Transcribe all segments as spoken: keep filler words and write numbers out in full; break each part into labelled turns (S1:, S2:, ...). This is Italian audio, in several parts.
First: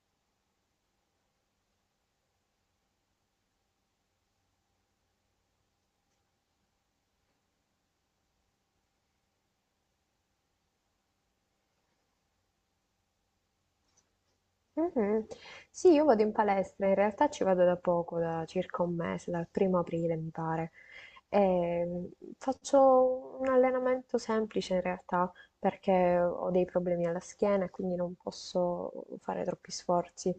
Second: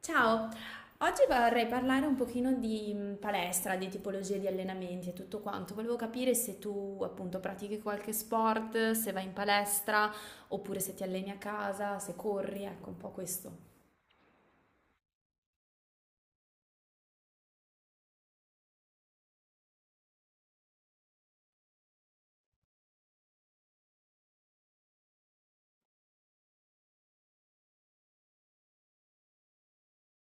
S1: Ciao, oggi vorrei parlare un pochino di mh, palestra, di tipologie di allenamenti e tutto quanto. Volevo capire se tu appunto pratichi qualche sport, se vai in palestra oppure se ti alleni a casa, se corri, ecco un po' questo.
S2: Mhm. Sì, io vado in palestra, in realtà ci vado da poco, da circa un mese, dal primo aprile mi pare. E faccio un allenamento semplice in realtà perché ho dei problemi alla schiena e quindi non posso fare troppi sforzi.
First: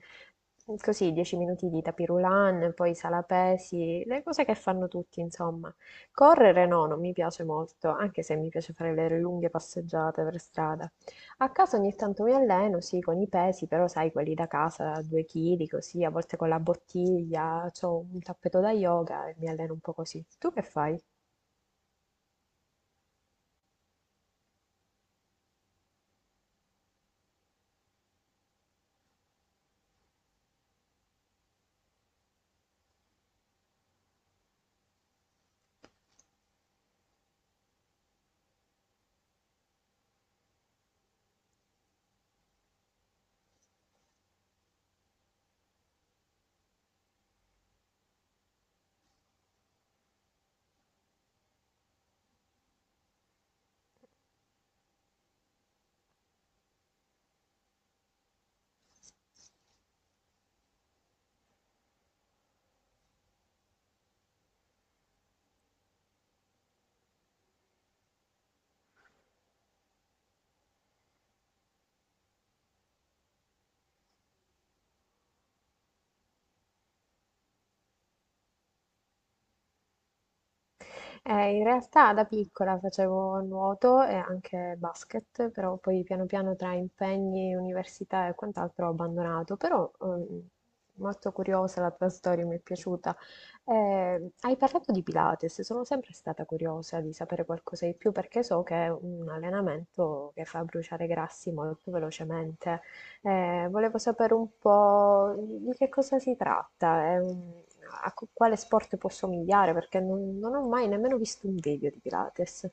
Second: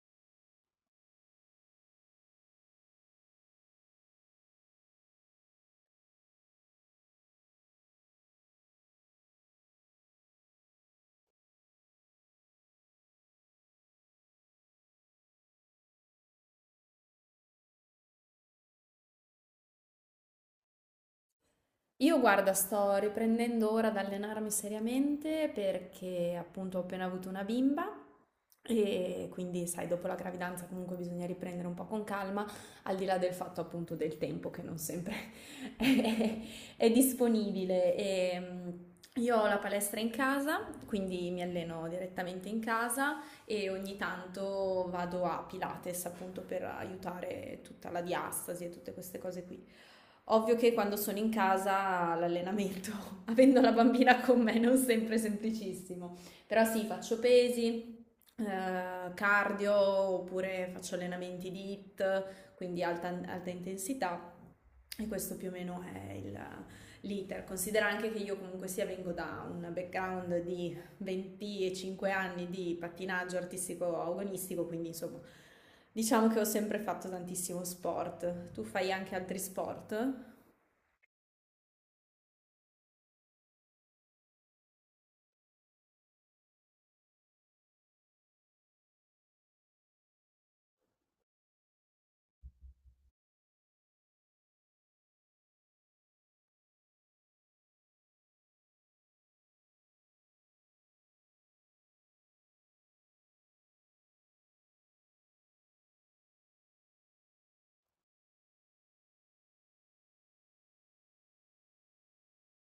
S2: Così dieci minuti di tapirulan, poi sala pesi, le cose che fanno tutti, insomma. Correre no, non mi piace molto, anche se mi piace fare le lunghe passeggiate per strada. A casa ogni tanto mi alleno, sì, con i pesi, però sai, quelli da casa, due chili, così, a volte con la bottiglia, ho un tappeto da yoga e mi alleno un po' così. Tu che fai?
S1: Io guarda, sto riprendendo ora ad allenarmi seriamente perché appunto ho appena avuto una bimba e quindi sai, dopo la gravidanza comunque bisogna riprendere un po' con calma, al di là del fatto appunto del tempo che non sempre è, è disponibile. E, mm, io ho la palestra in casa, quindi mi alleno direttamente in casa e ogni tanto vado a Pilates appunto per aiutare tutta la diastasi e tutte queste cose qui. Ovvio che quando sono in casa l'allenamento, avendo la bambina con me, non sempre è semplicissimo, però sì, faccio pesi, eh, cardio oppure faccio allenamenti di hit, quindi alta, alta intensità e questo più o meno è il, l'iter. Considera anche che io comunque sia vengo da un background di venticinque anni di pattinaggio artistico agonistico, quindi insomma diciamo che ho sempre fatto tantissimo sport. Tu fai anche altri sport?
S2: Eh, in realtà da piccola facevo nuoto e anche basket, però poi piano piano tra impegni, università e quant'altro ho abbandonato, però ehm, molto curiosa la tua storia, mi è piaciuta. Eh, hai parlato di Pilates, sono sempre stata curiosa di sapere qualcosa di più perché so che è un allenamento che fa bruciare grassi molto velocemente, eh, volevo sapere un po' di che cosa si tratta, eh, a co- quale sport può somigliare, perché non, non ho mai nemmeno visto un video di Pilates.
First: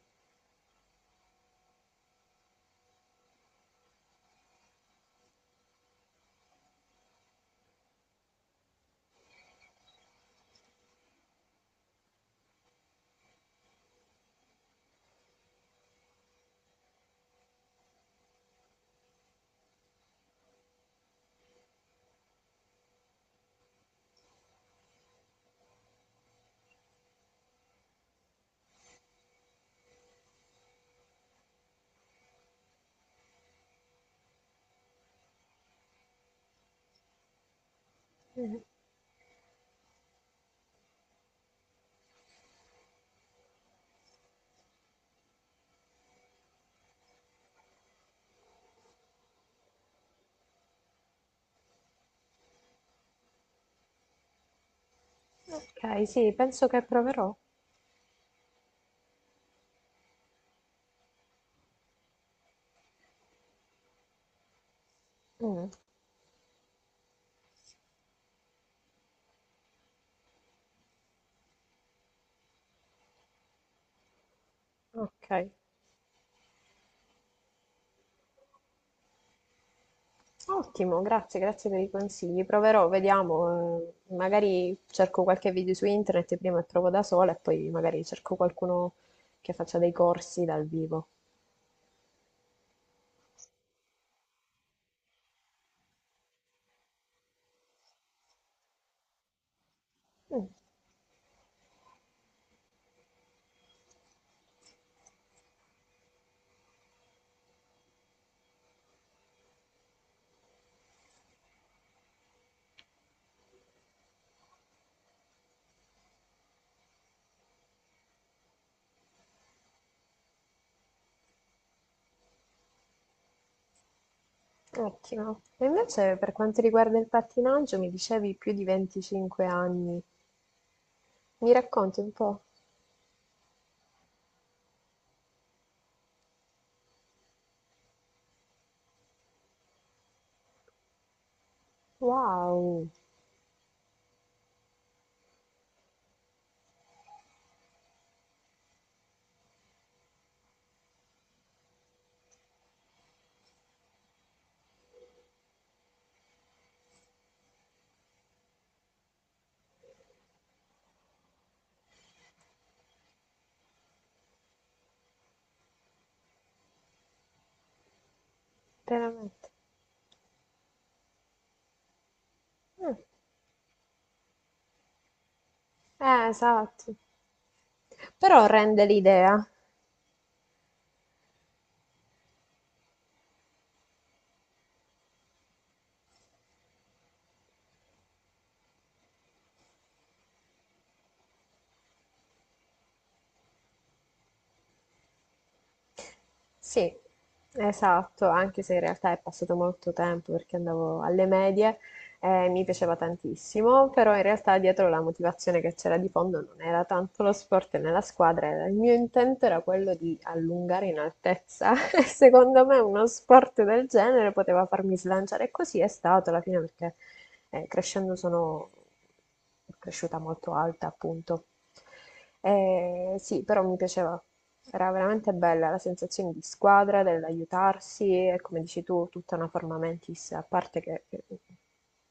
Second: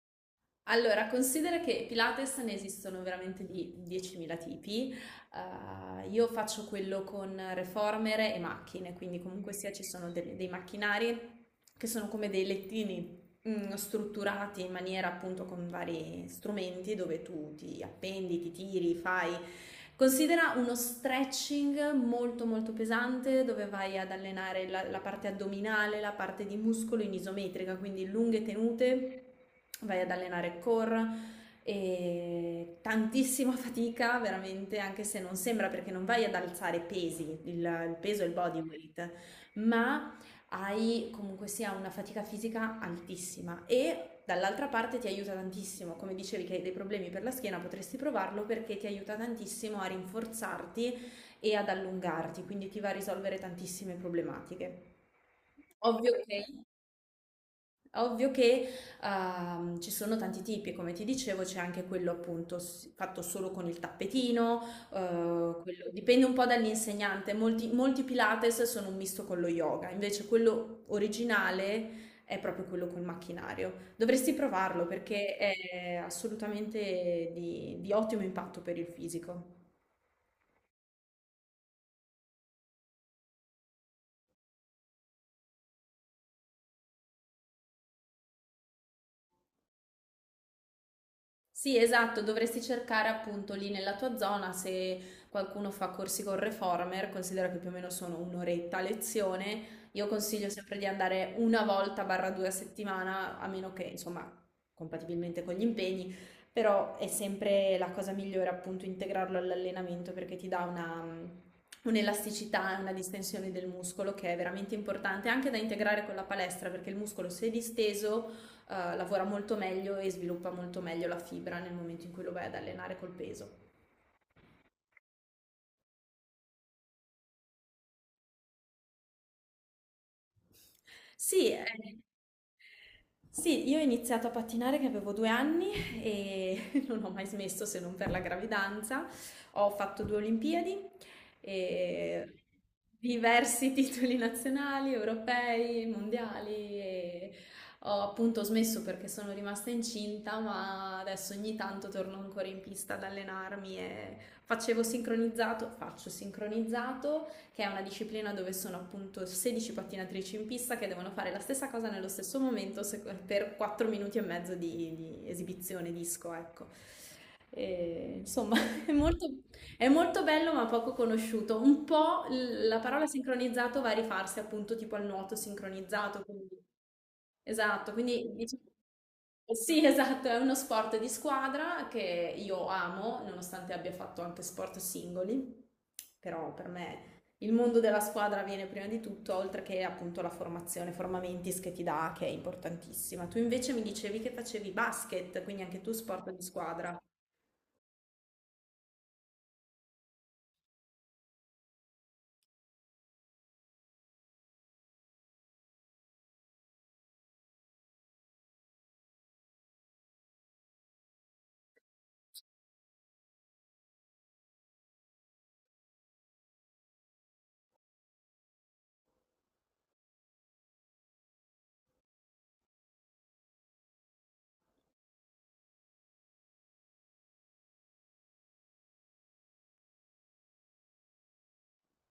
S1: Allora, considera che Pilates ne esistono veramente di diecimila tipi. Eh, io faccio quello con reformer e macchine, quindi comunque sia ci sono delle- dei macchinari che sono come dei lettini, mm, strutturati in maniera appunto con vari strumenti dove tu ti appendi, ti tiri, fai. Considera uno stretching molto molto pesante dove vai ad allenare la, la parte addominale, la parte di muscolo in isometrica, quindi lunghe tenute, vai ad allenare core e tantissima fatica veramente anche se non sembra perché non vai ad alzare pesi, il, il peso e il body
S2: Mm.
S1: weight, ma hai comunque sia una fatica fisica altissima e dall'altra parte ti aiuta tantissimo, come dicevi che hai dei problemi per la schiena, potresti provarlo perché ti aiuta tantissimo a rinforzarti e ad allungarti, quindi ti va a risolvere tantissime problematiche.
S2: Ok,
S1: Ovvio
S2: sì,
S1: che
S2: penso che proverò.
S1: Ovvio che ehm, ci sono tanti tipi, come ti dicevo, c'è anche quello appunto s- fatto solo con il tappetino, eh,
S2: Mm,
S1: quello- dipende un po' dall'insegnante, molti, molti Pilates sono un misto con lo yoga, invece quello originale è proprio quello col macchinario. Dovresti provarlo
S2: ok,
S1: perché è assolutamente di di ottimo impatto per il fisico.
S2: ottimo, grazie, grazie per i consigli. Proverò, vediamo, eh, magari cerco qualche video su internet prima e provo da sola e poi magari cerco qualcuno che faccia dei corsi dal vivo.
S1: Sì, esatto, dovresti cercare appunto lì nella tua zona se qualcuno fa corsi con Reformer, considera che più o meno sono un'oretta a lezione, io
S2: Mm.
S1: consiglio sempre di andare una volta barra due a settimana, a meno che insomma compatibilmente con gli impegni, però è sempre la cosa migliore appunto integrarlo all'allenamento perché ti dà una... mm, un'elasticità, una distensione del muscolo che è veramente importante anche da integrare con la palestra perché il muscolo se disteso, eh, lavora molto meglio e sviluppa molto meglio la fibra nel momento in cui lo vai ad allenare col peso.
S2: Ottimo. E invece per quanto riguarda il pattinaggio, mi dicevi più di venticinque anni.
S1: Sì,
S2: Mi
S1: eh,
S2: racconti un po'?
S1: Sì, io ho iniziato a pattinare che avevo due anni e non ho mai smesso se non per la gravidanza. Ho fatto due Olimpiadi e
S2: Wow,
S1: diversi titoli nazionali, europei, mondiali e ho appunto smesso perché sono rimasta incinta, ma adesso ogni tanto torno ancora in pista ad allenarmi e facevo sincronizzato, faccio sincronizzato che è una disciplina dove sono appunto sedici pattinatrici in pista che devono fare la stessa cosa nello stesso momento se- per quattro minuti e mezzo di, di esibizione disco, ecco. E, insomma, è molto,
S2: veramente.
S1: è molto bello ma poco conosciuto. Un po' l- la
S2: Mm.
S1: parola sincronizzato va a rifarsi appunto tipo al nuoto sincronizzato,
S2: Eh,
S1: quindi.
S2: esatto.
S1: Esatto, quindi
S2: Però
S1: diciamo-
S2: rende l'idea.
S1: sì, esatto, è uno sport di squadra che io amo, nonostante abbia fatto anche sport singoli, però per me il mondo della squadra viene prima di tutto, oltre che appunto la formazione, Formamentis che ti dà, che è importantissima. Tu invece mi dicevi che facevi basket, quindi anche tu sport di
S2: Sì,
S1: squadra.
S2: esatto, anche se in realtà è passato molto tempo perché andavo alle medie e mi piaceva tantissimo, però in realtà dietro la motivazione che c'era di fondo non era tanto lo sport nella squadra, era- il mio intento era quello di allungare in altezza e secondo me uno sport del genere poteva farmi slanciare e così è stato alla fine perché eh, crescendo sono cresciuta molto alta, appunto. Eh, sì, però mi piaceva, era veramente bella la sensazione di squadra, dell'aiutarsi e come dici tu, tutta una forma mentis, a parte che che-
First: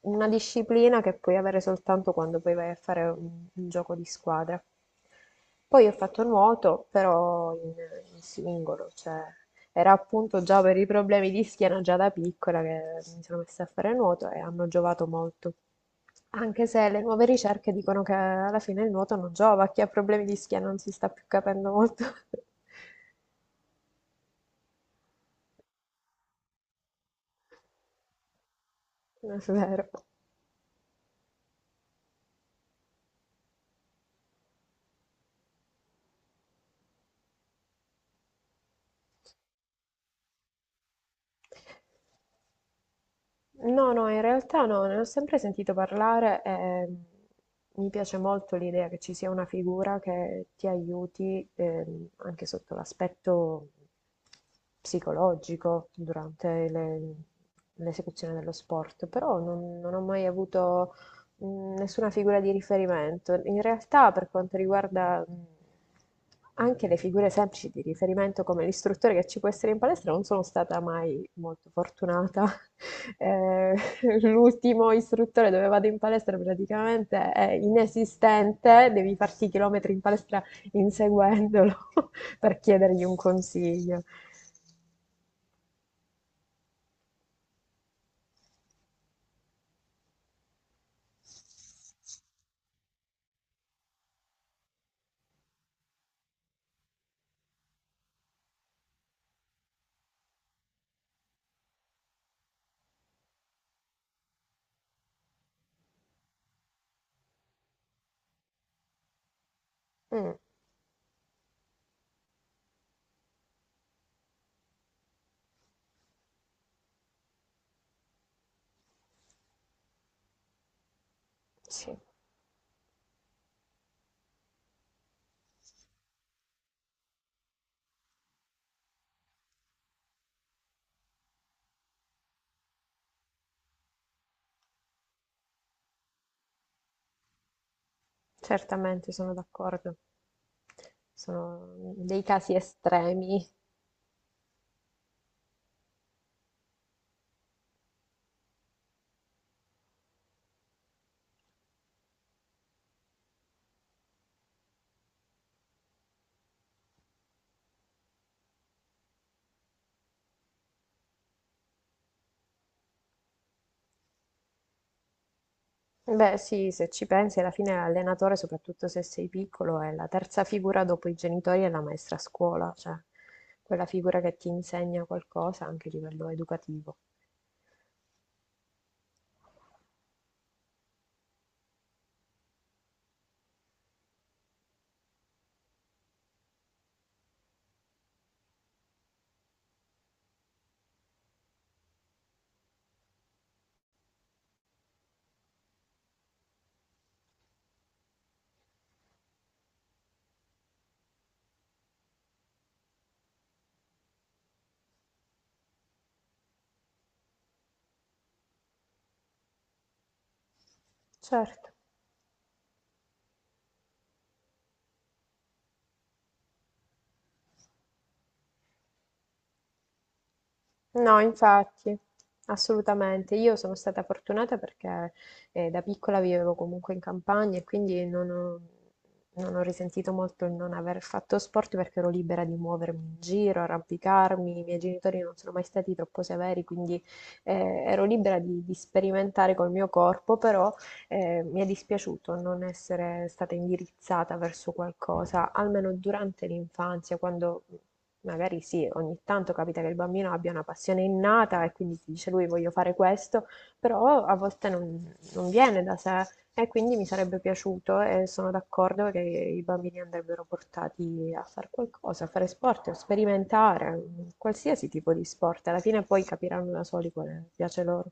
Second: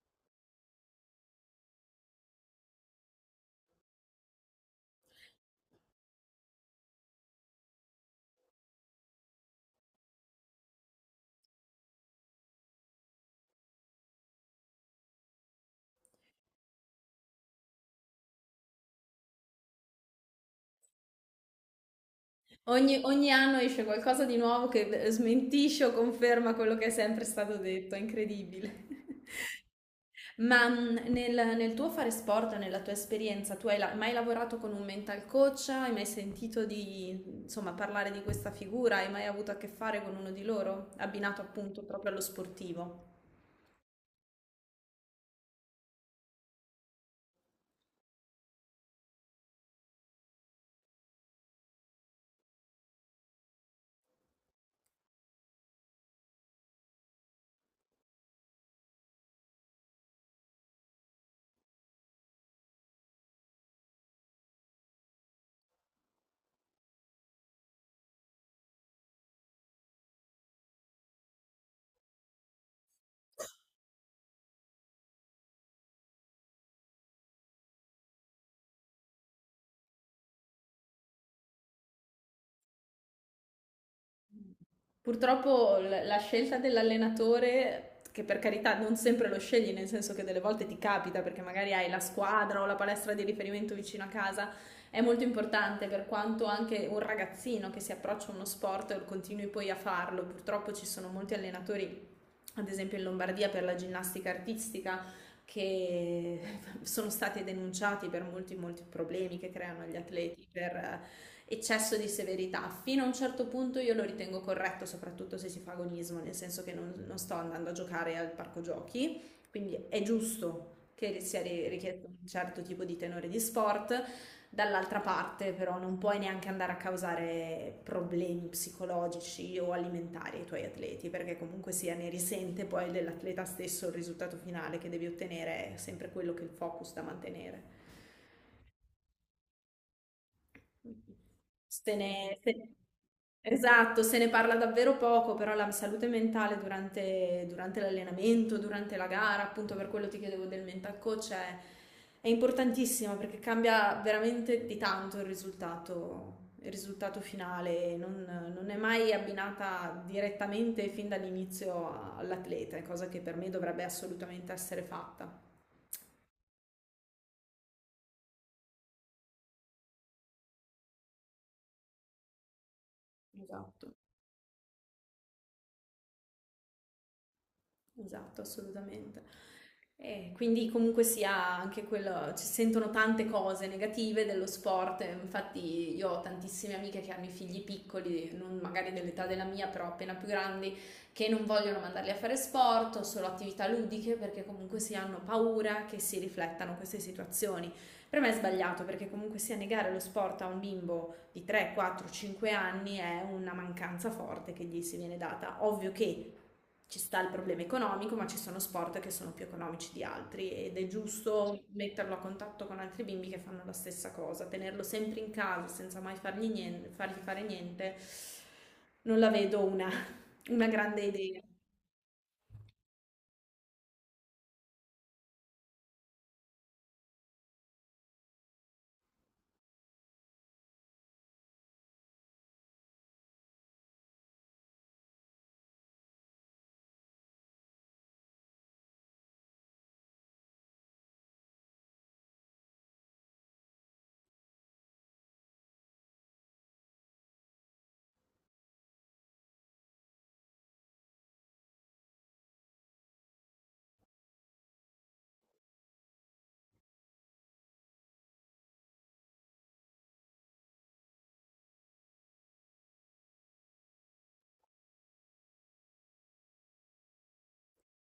S2: una disciplina che puoi avere soltanto quando poi vai a fare un, un gioco di squadra. Poi ho fatto nuoto, però in, in singolo, cioè era appunto già per i problemi di schiena già da piccola che mi sono messa a fare nuoto e hanno giovato molto. Anche se le nuove ricerche dicono che alla fine il nuoto non giova, chi ha problemi di schiena non si sta più capendo molto.
S1: Ogni, ogni anno esce qualcosa di nuovo che smentisce o conferma quello che è sempre stato detto, è incredibile.
S2: Non è vero.
S1: Ma mh, nel, nel tuo fare sport, nella tua esperienza, tu hai la- mai lavorato con un mental coach? Hai mai sentito di, insomma, parlare di questa figura? Hai mai avuto a che fare con uno di loro, abbinato appunto proprio allo sportivo?
S2: No, no, in realtà no, ne ho sempre sentito parlare e ehm, mi piace molto l'idea che ci sia una figura che ti aiuti, ehm, anche sotto l'aspetto psicologico durante le- l'esecuzione dello sport, però non, non ho mai avuto mh, nessuna figura di riferimento. In realtà, per quanto riguarda mh, anche le figure semplici di riferimento, come l'istruttore che ci può essere in palestra, non sono stata mai molto fortunata. Eh, l'ultimo istruttore dove vado in palestra praticamente è inesistente, devi farti chilometri in palestra inseguendolo per chiedergli un consiglio.
S1: Purtroppo l- la scelta dell'allenatore, che per carità non sempre lo scegli, nel senso che delle volte ti capita perché magari hai la squadra o la palestra di riferimento vicino a casa, è molto importante per quanto anche un ragazzino che si approccia a uno sport e continui poi a farlo. Purtroppo ci sono molti allenatori, ad esempio in Lombardia per la ginnastica artistica, che sono stati denunciati per molti, molti problemi che creano agli
S2: Mm,
S1: atleti, per eccesso di severità. Fino a un certo punto io lo ritengo corretto, soprattutto se si fa agonismo, nel senso che non, non sto andando a giocare al parco giochi, quindi è giusto che sia ri-
S2: sì,
S1: richiesto un certo tipo di tenore di sport. Dall'altra parte, però, non puoi neanche andare a causare problemi psicologici o alimentari ai tuoi atleti, perché comunque sia ne risente poi dell'atleta stesso il risultato finale che devi ottenere, è sempre quello che il focus da mantenere.
S2: certamente sono d'accordo. Sono
S1: Se
S2: dei
S1: ne,
S2: casi
S1: se-
S2: estremi.
S1: esatto, se ne parla davvero poco, però la salute mentale durante, durante l'allenamento, durante la gara, appunto per quello ti chiedevo del mental coach, è, è importantissima perché cambia veramente di tanto il risultato, il risultato finale, non, non è mai abbinata direttamente fin dall'inizio all'atleta, è cosa che per me dovrebbe assolutamente essere fatta.
S2: Beh, sì, se ci pensi, alla fine l'allenatore, soprattutto se sei piccolo, è la terza figura dopo i genitori e la maestra a scuola, cioè quella
S1: Esatto.
S2: figura che ti insegna qualcosa anche a livello educativo.
S1: Esatto, assolutamente. E quindi comunque sia anche quello, ci sentono tante cose negative dello sport, e infatti io ho tantissime amiche che hanno i figli piccoli, non magari dell'età della mia, però appena più grandi, che non vogliono mandarli a fare sport o solo attività ludiche perché comunque si hanno paura che si riflettano queste situazioni. Per me è sbagliato perché comunque sia negare lo sport a un bimbo di tre, quattro, cinque anni è una mancanza forte che gli si viene data. Ovvio che ci sta il problema economico, ma ci sono sport che sono più economici di altri ed è giusto
S2: Certo.
S1: metterlo a contatto con altri bimbi che fanno la stessa cosa. Tenerlo sempre in casa senza mai fargli, nien- fargli fare niente, non la vedo una, una grande
S2: No,
S1: idea.
S2: infatti, assolutamente. Io sono stata fortunata perché eh, da piccola vivevo comunque in campagna e quindi non ho, non ho risentito molto il non aver fatto sport perché ero libera di muovermi in giro, arrampicarmi. I miei genitori non sono mai stati troppo severi, quindi eh, ero libera di, di sperimentare col mio corpo, però eh, mi è dispiaciuto non essere stata indirizzata verso qualcosa, almeno durante l'infanzia, quando magari sì, ogni tanto capita che il bambino abbia una passione innata e quindi si dice lui voglio fare questo, però a volte non, non viene da sé e quindi mi sarebbe piaciuto e sono d'accordo che i bambini andrebbero portati a fare qualcosa, a fare sport, a sperimentare, qualsiasi tipo di sport, alla fine poi capiranno da soli quale piace loro.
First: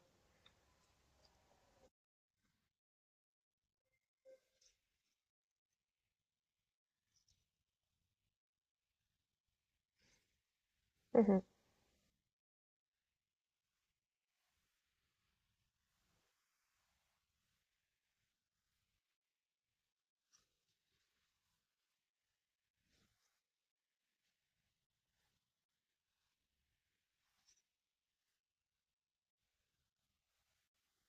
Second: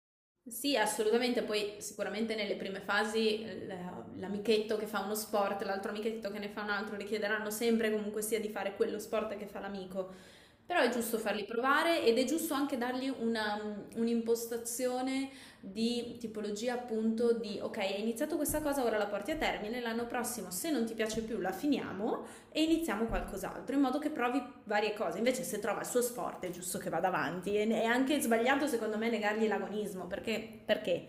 S1: Sì, assolutamente, poi sicuramente nelle prime fasi l- l'amichetto che fa uno sport, l'altro amichetto che ne fa un altro, richiederanno sempre comunque sia di fare quello sport che fa l'amico. Però è giusto
S2: Mhm.
S1: farli provare ed è giusto anche dargli una- un'impostazione di tipologia appunto di ok, hai iniziato questa cosa, ora la porti a termine, l'anno prossimo se non ti piace più la finiamo e iniziamo qualcos'altro, in modo che provi varie cose. Invece se trova il suo sport è giusto che vada avanti e è anche sbagliato secondo me negargli l'agonismo perché, perché?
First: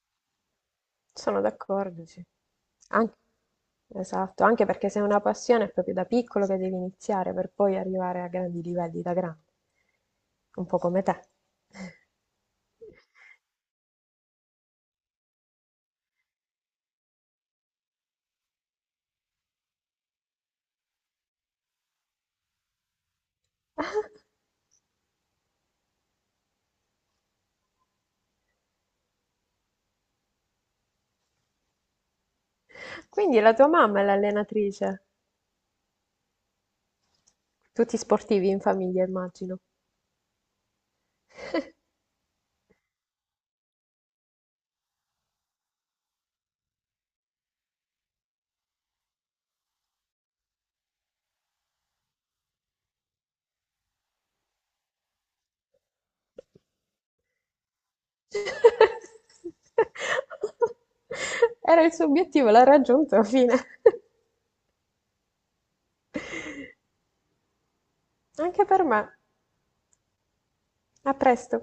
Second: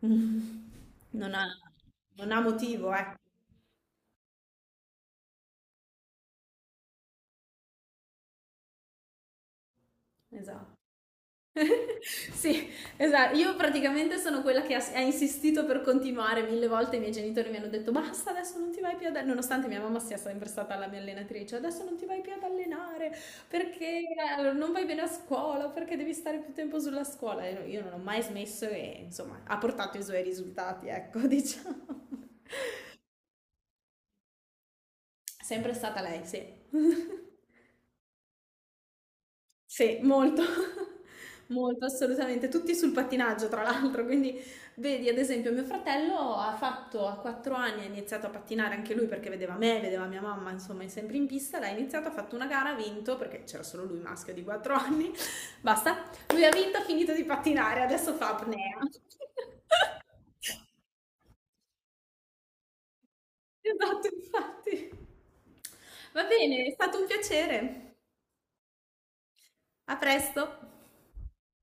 S1: Non
S2: Sono
S1: ha,
S2: d'accordo, sì.
S1: non ha motivo,
S2: Anc-
S1: ecco.
S2: esatto, anche perché se è una passione è proprio da piccolo che devi iniziare per poi arrivare a grandi livelli da grande, un
S1: Esatto.
S2: po' come te.
S1: Sì, esatto. Io praticamente sono quella che ha, ha insistito per continuare mille volte. I miei genitori mi hanno detto: Basta, adesso non ti vai più ad allenare. Nonostante mia mamma sia sempre stata la mia allenatrice, adesso non ti vai più ad allenare perché, eh, non vai bene a scuola, perché devi stare più tempo sulla scuola. E no, io non ho mai smesso e insomma ha portato i suoi risultati, ecco, diciamo.
S2: Quindi la tua mamma è l'allenatrice.
S1: Sempre stata lei, sì.
S2: Tutti sportivi in famiglia, immagino.
S1: Sì, molto, molto, assolutamente. Tutti sul pattinaggio, tra l'altro. Quindi, vedi, ad esempio, mio fratello ha fatto a quattro anni, ha iniziato a pattinare anche lui perché vedeva me, vedeva mia mamma, insomma, è sempre in pista. L'ha iniziato, ha fatto una gara, ha vinto perché c'era solo lui maschio di quattro anni. Basta, lui ha vinto, ha finito di pattinare, adesso fa apnea.
S2: Era il suo obiettivo, l'ha raggiunto, fine.
S1: Esatto, infatti. Va bene, è stato un piacere.
S2: Anche per me.
S1: A presto.
S2: A presto.